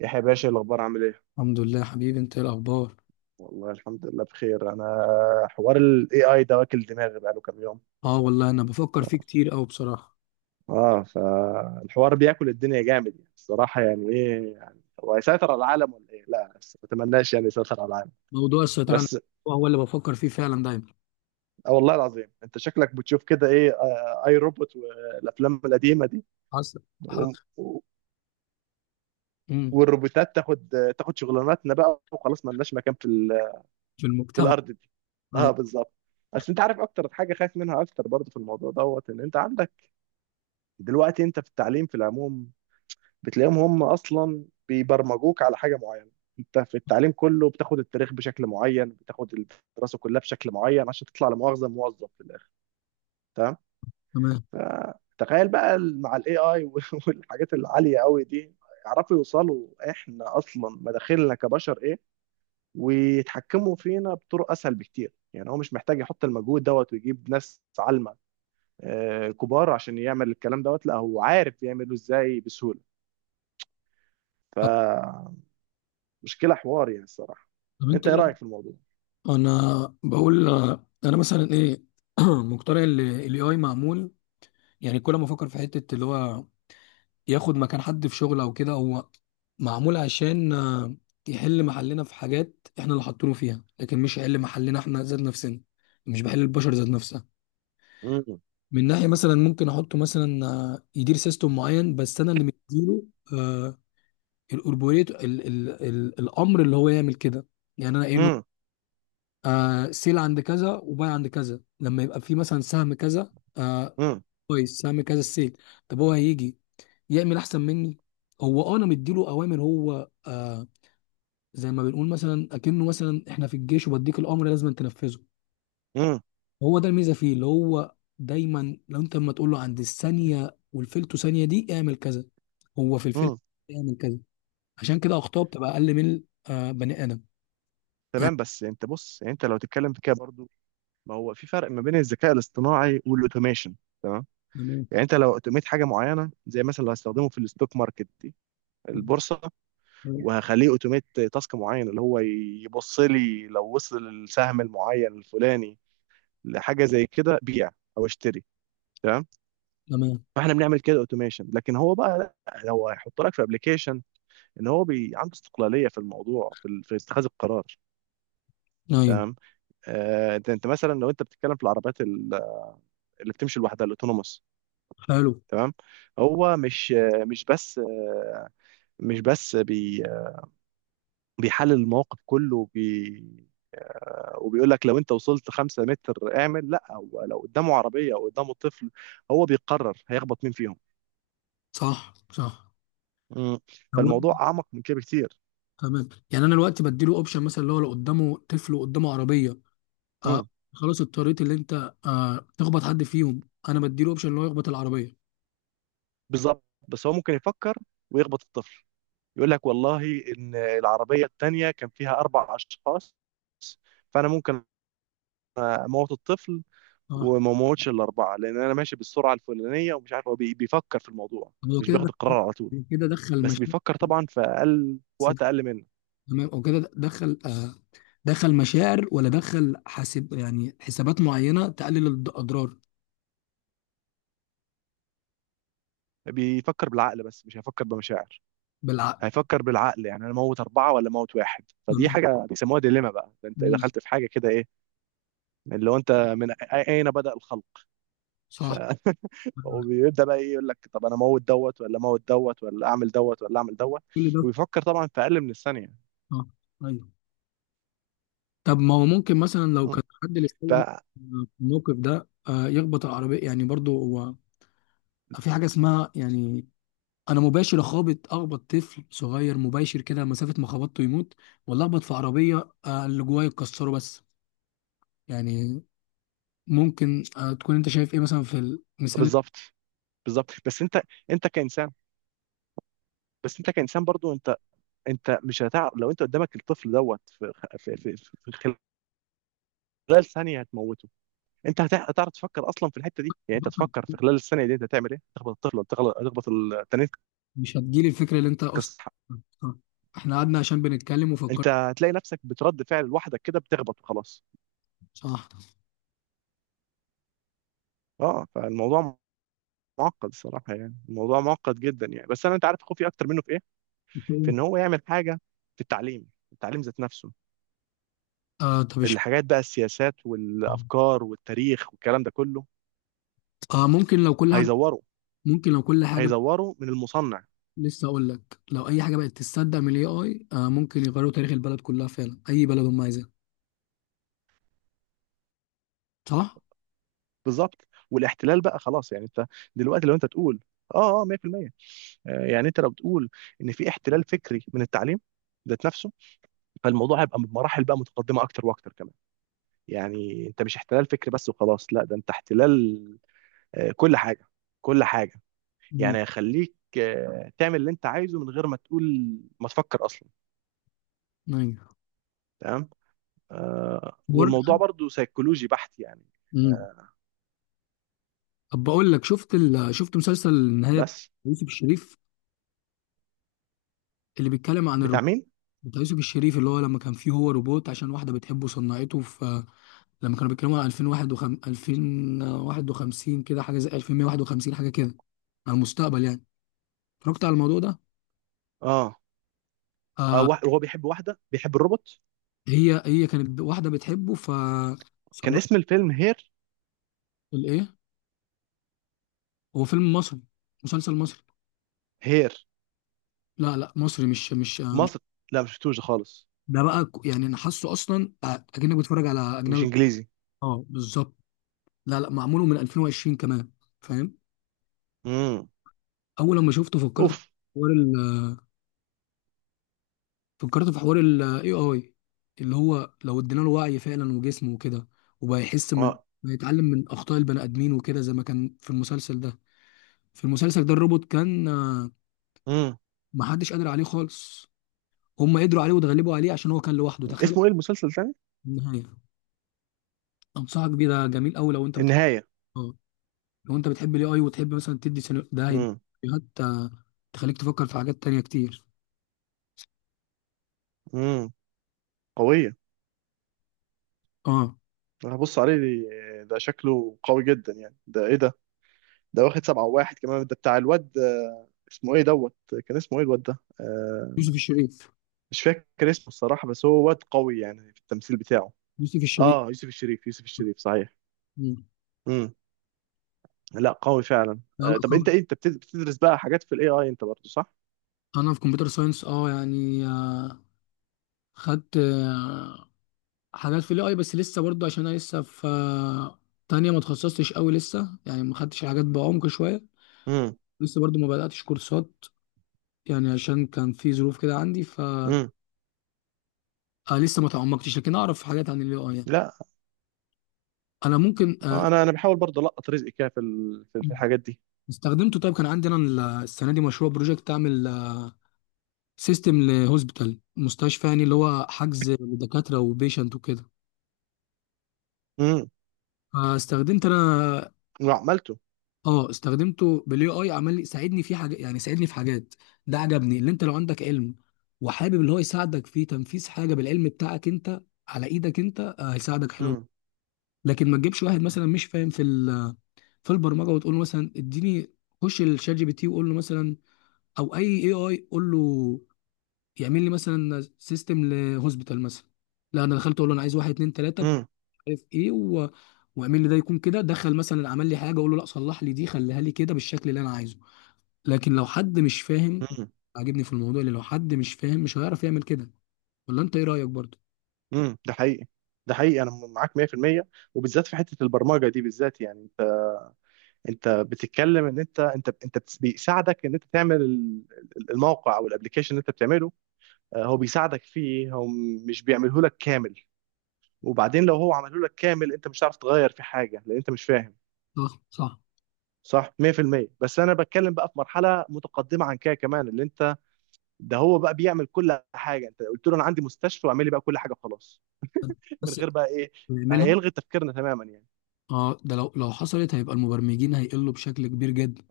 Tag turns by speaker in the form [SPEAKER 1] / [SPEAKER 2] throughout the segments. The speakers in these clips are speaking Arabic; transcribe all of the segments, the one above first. [SPEAKER 1] يحيى باشا، إيه الاخبار، عامل ايه؟
[SPEAKER 2] الحمد لله يا حبيبي، انت ايه الاخبار؟
[SPEAKER 1] والله الحمد لله بخير انا. حوار الاي اي ده واكل دماغي بقاله كام يوم.
[SPEAKER 2] اه والله، انا بفكر فيه كتير قوي بصراحه.
[SPEAKER 1] اه، فالحوار بياكل الدنيا جامد يعني، الصراحه يعني ايه يعني، هو هيسيطر على العالم ولا ايه؟ لا بس ما اتمناش يعني يسيطر على العالم.
[SPEAKER 2] موضوع السيطره على النفس
[SPEAKER 1] بس
[SPEAKER 2] هو اللي بفكر فيه فعلا دايما.
[SPEAKER 1] آه والله العظيم، انت شكلك بتشوف كده. ايه اي روبوت والافلام القديمه دي.
[SPEAKER 2] حصل. حصل.
[SPEAKER 1] و- و-
[SPEAKER 2] امم
[SPEAKER 1] والروبوتات تاخد شغلاناتنا بقى وخلاص، ما لناش مكان
[SPEAKER 2] في
[SPEAKER 1] في
[SPEAKER 2] المجتمع.
[SPEAKER 1] الارض دي. اه
[SPEAKER 2] طيب،
[SPEAKER 1] بالظبط. بس انت عارف اكتر حاجه خايف منها اكتر برضه في الموضوع دوت، ان انت عندك دلوقتي، انت في التعليم في العموم بتلاقيهم هم اصلا بيبرمجوك على حاجه معينه. انت في التعليم كله بتاخد التاريخ بشكل معين، بتاخد الدراسه كلها بشكل معين، عشان تطلع لمؤاخذه موظف في الاخر. تمام؟
[SPEAKER 2] تمام.
[SPEAKER 1] فتخيل بقى مع الاي اي والحاجات العاليه قوي دي يعرفوا يوصلوا احنا اصلا مداخلنا كبشر ايه، ويتحكموا فينا بطرق اسهل بكتير. يعني هو مش محتاج يحط المجهود دوت ويجيب ناس عالمه كبار عشان يعمل الكلام دوت، لا هو عارف يعمله ازاي بسهوله.
[SPEAKER 2] طب.
[SPEAKER 1] فمشكلة حوار يعني الصراحة.
[SPEAKER 2] طب، انت
[SPEAKER 1] انت
[SPEAKER 2] ايه
[SPEAKER 1] ايه
[SPEAKER 2] رأيك؟
[SPEAKER 1] رأيك في الموضوع؟
[SPEAKER 2] انا بقول، انا مثلا ايه. مقتنع ان الاي اي معمول. يعني كل ما افكر في حته اللي هو ياخد مكان حد في شغل او كده، هو معمول عشان يحل محلنا في حاجات احنا اللي حاطينه فيها، لكن مش هيحل محلنا احنا ذات نفسنا. مش بحل البشر ذات نفسها.
[SPEAKER 1] مم.
[SPEAKER 2] من ناحيه مثلا ممكن احطه مثلا يدير سيستم معين، بس انا اللي مديله آه، الأوربوريت، ال ال ال الامر اللي هو يعمل كده. يعني انا قايل له
[SPEAKER 1] مم.
[SPEAKER 2] سيل عند كذا وباي عند كذا، لما يبقى في مثلا سهم كذا
[SPEAKER 1] مم.
[SPEAKER 2] كويس. سهم كذا السيل. طب هو هيجي يعمل احسن مني؟ هو انا مديله اوامر. هو زي ما بنقول، مثلا اكنه مثلا احنا في الجيش، وبديك الامر لازم تنفذه.
[SPEAKER 1] مم.
[SPEAKER 2] هو ده الميزه فيه، اللي هو دايما لو انت لما تقول له عند الثانيه والفلتو ثانيه دي اعمل كذا، هو في الفلتو
[SPEAKER 1] مم.
[SPEAKER 2] اعمل كذا. عشان كده اخطاء بتبقى اقل من بني ادم. يعني
[SPEAKER 1] تمام. بس انت بص، يعني انت لو تتكلم في كده برضو، ما هو في فرق ما بين الذكاء الاصطناعي والاوتوميشن. تمام؟
[SPEAKER 2] تمام.
[SPEAKER 1] يعني انت لو اوتوميت حاجه معينه، زي مثلا لو هستخدمه في الستوك ماركت دي، البورصه، وهخليه اوتوميت تاسك معين اللي هو يبص لي لو وصل السهم المعين الفلاني لحاجه زي كده، بيع او اشتري. تمام؟
[SPEAKER 2] تمام،
[SPEAKER 1] فاحنا بنعمل كده اوتوميشن، لكن هو بقى لا، لو هيحط لك في ابلكيشن ان هو بي عنده استقلاليه في الموضوع، في اتخاذ القرار.
[SPEAKER 2] ايوه.
[SPEAKER 1] تمام؟ انت انت مثلا لو انت بتتكلم في العربيات اللي بتمشي لوحدها، الاوتونوموس.
[SPEAKER 2] حلو.
[SPEAKER 1] تمام؟ هو مش بس بي بيحلل المواقف كله، وبيقول لك لو انت وصلت 5 متر اعمل، لا هو لو قدامه عربية او قدامه طفل، هو بيقرر هيخبط مين فيهم.
[SPEAKER 2] صح. صح.
[SPEAKER 1] مم.
[SPEAKER 2] تمام.
[SPEAKER 1] فالموضوع اعمق من كده بكتير.
[SPEAKER 2] تمام، يعني انا دلوقتي بديله اوبشن، مثلا اللي هو لو قدامه طفل وقدامه عربيه، آه
[SPEAKER 1] مم.
[SPEAKER 2] خلاص اضطريت، اللي انت تخبط حد فيهم. انا بديله اوبشن اللي هو يخبط العربيه.
[SPEAKER 1] بالظبط، بس هو ممكن يفكر ويخبط الطفل، يقول لك والله ان العربيه الثانيه كان فيها 4 اشخاص، فانا ممكن اموت الطفل
[SPEAKER 2] صح.
[SPEAKER 1] وما اموتش الاربعه لان انا ماشي بالسرعه الفلانيه. ومش عارف، هو بيفكر في الموضوع،
[SPEAKER 2] هو
[SPEAKER 1] مش
[SPEAKER 2] كده
[SPEAKER 1] بياخد القرار على طول،
[SPEAKER 2] كده دخل
[SPEAKER 1] بس
[SPEAKER 2] مشاكل.
[SPEAKER 1] بيفكر طبعا في وقت اقل منه.
[SPEAKER 2] تمام، او كده دخل دخل مشاعر، ولا دخل حاسب، يعني حسابات معينه تقلل الاضرار.
[SPEAKER 1] بيفكر بالعقل، بس مش هيفكر بمشاعر.
[SPEAKER 2] بالعقل.
[SPEAKER 1] هيفكر بالعقل، يعني انا موت اربعه ولا موت واحد، فدي
[SPEAKER 2] تمام.
[SPEAKER 1] حاجه بيسموها ديليما بقى. ده انت
[SPEAKER 2] مم.
[SPEAKER 1] دخلت في حاجه كده، ايه اللي هو انت اين بدا الخلق. ف
[SPEAKER 2] صح.
[SPEAKER 1] وبيبدا بقى ايه، يقول لك طب انا اموت دوت ولا اموت دوت، ولا اعمل دوت ولا اعمل دوت.
[SPEAKER 2] كل ده.
[SPEAKER 1] وبيفكر طبعا في اقل من الثانيه.
[SPEAKER 2] اه. ايوه. طب ما هو ممكن مثلا، لو
[SPEAKER 1] م.
[SPEAKER 2] كان حد للسيء
[SPEAKER 1] ده
[SPEAKER 2] في الموقف ده يخبط العربيه. يعني برضو هو في حاجه اسمها، يعني انا مباشر اخابط اخبط طفل صغير مباشر، كده مسافه ما خبطته يموت، ولا اخبط في عربيه اللي جوايا يكسره بس. يعني ممكن تكون انت شايف ايه مثلا في المثال.
[SPEAKER 1] بالظبط. بالظبط بس انت، انت كانسان، بس انت كانسان برضو، انت انت مش هتعرف لو انت قدامك الطفل دوت في خلال ثانيه هتموته. انت هتعرف تفكر اصلا في الحته دي؟ يعني انت تفكر في خلال الثانيه دي انت هتعمل ايه، تخبط الطفل ولا تخبط التاني،
[SPEAKER 2] مش هتجيلي الفكرة اللي انت اصلا
[SPEAKER 1] تكسر.
[SPEAKER 2] آه. احنا قعدنا عشان بنتكلم
[SPEAKER 1] انت
[SPEAKER 2] وفكرنا.
[SPEAKER 1] هتلاقي نفسك بترد فعل لوحدك كده، بتخبط وخلاص.
[SPEAKER 2] صح.
[SPEAKER 1] اه فالموضوع معقد الصراحه، يعني الموضوع معقد جدا يعني. بس انا انت عارف خوفي اكتر منه في ايه؟ في ان هو يعمل حاجه في التعليم، التعليم ذات نفسه.
[SPEAKER 2] آه، طب
[SPEAKER 1] الحاجات بقى، السياسات والافكار والتاريخ والكلام ده كله،
[SPEAKER 2] اه، ممكن لو كل حاجة.
[SPEAKER 1] هيزوروا
[SPEAKER 2] ممكن لو كل حاجة،
[SPEAKER 1] هيزوروا من المصنع.
[SPEAKER 2] لسه اقول لك، لو اي حاجة بقت تصدق من الاي اي، ممكن يغيروا تاريخ البلد كلها، فعلا اي بلد هم عايزينها. صح؟
[SPEAKER 1] بالظبط. والاحتلال بقى خلاص، يعني انت دلوقتي لو انت تقول اه، اه، 100%. يعني انت لو بتقول ان في احتلال فكري من التعليم ذات نفسه، فالموضوع هيبقى بمراحل بقى متقدمه اكتر واكتر كمان. يعني انت مش احتلال فكري بس وخلاص، لا ده انت احتلال كل حاجه، كل حاجه.
[SPEAKER 2] امم.
[SPEAKER 1] يعني هيخليك تعمل اللي انت عايزه من غير ما تقول، ما تفكر اصلا.
[SPEAKER 2] ايوه.
[SPEAKER 1] تمام؟
[SPEAKER 2] ور-
[SPEAKER 1] والموضوع برضو سيكولوجي بحت يعني.
[SPEAKER 2] امم
[SPEAKER 1] آه،
[SPEAKER 2] طب بقول لك، شفت شفت مسلسل النهاية بتاع
[SPEAKER 1] بس
[SPEAKER 2] يوسف الشريف، اللي بيتكلم عن
[SPEAKER 1] بتاع
[SPEAKER 2] الروبوت،
[SPEAKER 1] مين؟
[SPEAKER 2] بتاع يوسف الشريف، اللي هو لما كان فيه هو روبوت عشان واحدة بتحبه، صنعته في لما كانوا بيتكلموا عن 2051، 2051، كده حاجه زي 1151 حاجه كده، على المستقبل يعني. اتفرجت على الموضوع ده؟
[SPEAKER 1] اه,
[SPEAKER 2] آه.
[SPEAKER 1] هو بيحب واحده، بيحب الروبوت.
[SPEAKER 2] هي كانت واحده بتحبه، ف
[SPEAKER 1] كان
[SPEAKER 2] صنعت.
[SPEAKER 1] اسم الفيلم هير؟
[SPEAKER 2] الايه؟ هو فيلم مصري؟ مسلسل مصري.
[SPEAKER 1] هير؟
[SPEAKER 2] لا، لا، مصري، مش
[SPEAKER 1] مصر؟ لا مش شفتوش ده خالص.
[SPEAKER 2] ده بقى. يعني انا حاسه اصلا، اكنك بتتفرج على
[SPEAKER 1] مش
[SPEAKER 2] اجنبي.
[SPEAKER 1] انجليزي؟
[SPEAKER 2] اه، بالظبط. لا، لا، معموله من 2020 كمان، فاهم؟
[SPEAKER 1] امم.
[SPEAKER 2] اول لما شفته فكرت
[SPEAKER 1] اوف.
[SPEAKER 2] فكرت في حوار ال AI، اللي هو لو ادينا له وعي فعلا وجسم وكده، وبقى يحس من،
[SPEAKER 1] اه.
[SPEAKER 2] بيتعلم من اخطاء البني ادمين وكده، زي ما كان في المسلسل ده. في المسلسل ده الروبوت كان
[SPEAKER 1] امم.
[SPEAKER 2] محدش قادر عليه خالص. هم قدروا عليه واتغلبوا عليه عشان هو كان لوحده، تخيل.
[SPEAKER 1] اسمه ايه المسلسل تاني؟
[SPEAKER 2] النهايه. انصحك بيه، ده جميل قوي لو انت بتحب،
[SPEAKER 1] النهايه.
[SPEAKER 2] آه، لو انت بتحب الاي اي، وتحب مثلا تدي ده هيديك
[SPEAKER 1] امم.
[SPEAKER 2] سيناريوهات تخليك تفكر في حاجات تانية كتير.
[SPEAKER 1] امم. قويه.
[SPEAKER 2] اه.
[SPEAKER 1] انا هبص عليه ده شكله قوي جدا يعني. ده ايه ده؟ ده واخد 7-1 كمان؟ ده بتاع الواد اسمه ايه دوت، كان اسمه ايه الواد ده
[SPEAKER 2] يوسف الشريف.
[SPEAKER 1] مش فاكر اسمه الصراحة، بس هو واد قوي يعني في التمثيل بتاعه.
[SPEAKER 2] يوسف الشريف.
[SPEAKER 1] اه، يوسف الشريف، يوسف الشريف صحيح.
[SPEAKER 2] مم.
[SPEAKER 1] امم. لا قوي فعلا.
[SPEAKER 2] لا، لا
[SPEAKER 1] طب انت
[SPEAKER 2] طبعا.
[SPEAKER 1] ايه، انت بتدرس بقى حاجات في الاي اي انت برضه، صح؟
[SPEAKER 2] انا في كمبيوتر ساينس، اه يعني، خدت حاجات في الاي، بس لسه برضه عشان انا لسه في تانية، ما اتخصصتش قوي لسه، يعني ما خدتش الحاجات بعمق شويه.
[SPEAKER 1] امم.
[SPEAKER 2] لسه برضه ما بداتش كورسات، يعني عشان كان في ظروف كده عندي، ف
[SPEAKER 1] امم.
[SPEAKER 2] لسه ما تعمقتش، لكن اعرف حاجات عن الاي اي يعني.
[SPEAKER 1] لا
[SPEAKER 2] انا ممكن
[SPEAKER 1] انا انا بحاول برضه القط رزقي كده في ال- في في الحاجات دي.
[SPEAKER 2] استخدمته. طيب كان عندي انا السنه دي مشروع بروجكت، اعمل سيستم لهوسبيتال، مستشفى يعني، اللي هو حجز لدكاتره وبيشنت وكده.
[SPEAKER 1] امم.
[SPEAKER 2] فاستخدمت انا،
[SPEAKER 1] وعملته؟
[SPEAKER 2] اه استخدمته بالاي اي، عمل لي، ساعدني في حاجه، يعني ساعدني في حاجات. ده عجبني، اللي انت لو عندك علم وحابب اللي هو يساعدك في تنفيذ حاجه بالعلم بتاعك انت، على ايدك انت، هيساعدك، حلو.
[SPEAKER 1] امم.
[SPEAKER 2] لكن ما تجيبش واحد مثلا مش فاهم في البرمجه، وتقول له مثلا اديني، خش الشات جي بي تي وقول له مثلا، او اي اي اي قول له يعمل لي مثلا سيستم لهوسبيتال مثلا. لا، انا دخلت اقول له انا عايز واحد اتنين تلاته،
[SPEAKER 1] امم.
[SPEAKER 2] مش عارف ايه، واعمل لي ده يكون كده. دخل مثلا، عمل لي حاجه، اقول له لا صلح لي دي، خليها لي كده بالشكل اللي انا عايزه. لكن لو حد مش فاهم،
[SPEAKER 1] امم.
[SPEAKER 2] عاجبني في الموضوع اللي لو حد مش فاهم مش هيعرف يعمل كده. ولا انت ايه رأيك برضو؟
[SPEAKER 1] امم. ده حقيقي. ده حقيقي، انا معاك 100%. وبالذات في حتة البرمجة دي بالذات يعني. انت بتتكلم ان انت بيساعدك ان انت تعمل الموقع او الابلكيشن اللي انت بتعمله. هو بيساعدك فيه هو، مش بيعمله لك كامل. وبعدين لو هو عمله لك كامل انت مش هتعرف تغير في حاجه لان انت مش فاهم.
[SPEAKER 2] صح. صح.
[SPEAKER 1] صح، 100%. بس انا بتكلم بقى في مرحله متقدمه عن كده كمان، اللي انت، ده هو بقى بيعمل كل حاجه، انت قلت له انا عندي مستشفى، واعمل لي بقى كل حاجه خلاص من
[SPEAKER 2] بس
[SPEAKER 1] غير بقى ايه،
[SPEAKER 2] نعملها.
[SPEAKER 1] هيلغي تفكيرنا تماما يعني.
[SPEAKER 2] اه، ده لو حصلت هيبقى المبرمجين هيقلوا بشكل كبير جدا.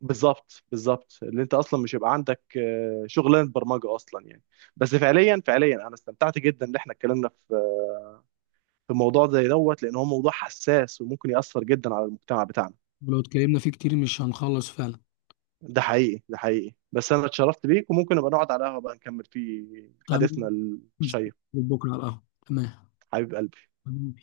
[SPEAKER 1] بالظبط، بالظبط، اللي انت اصلا مش هيبقى عندك شغلانه برمجه اصلا يعني. بس فعليا فعليا انا استمتعت جدا ان احنا اتكلمنا في في موضوع زي دوت، لان هو موضوع حساس وممكن ياثر جدا على المجتمع بتاعنا.
[SPEAKER 2] ولو اتكلمنا فيه كتير مش هنخلص فعلا.
[SPEAKER 1] ده حقيقي، ده حقيقي. بس انا اتشرفت بيك، وممكن نبقى نقعد على قهوه بقى نكمل فيه حديثنا
[SPEAKER 2] تمام.
[SPEAKER 1] الشيق،
[SPEAKER 2] بكره على القهوة.
[SPEAKER 1] حبيب قلبي.
[SPEAKER 2] تمام.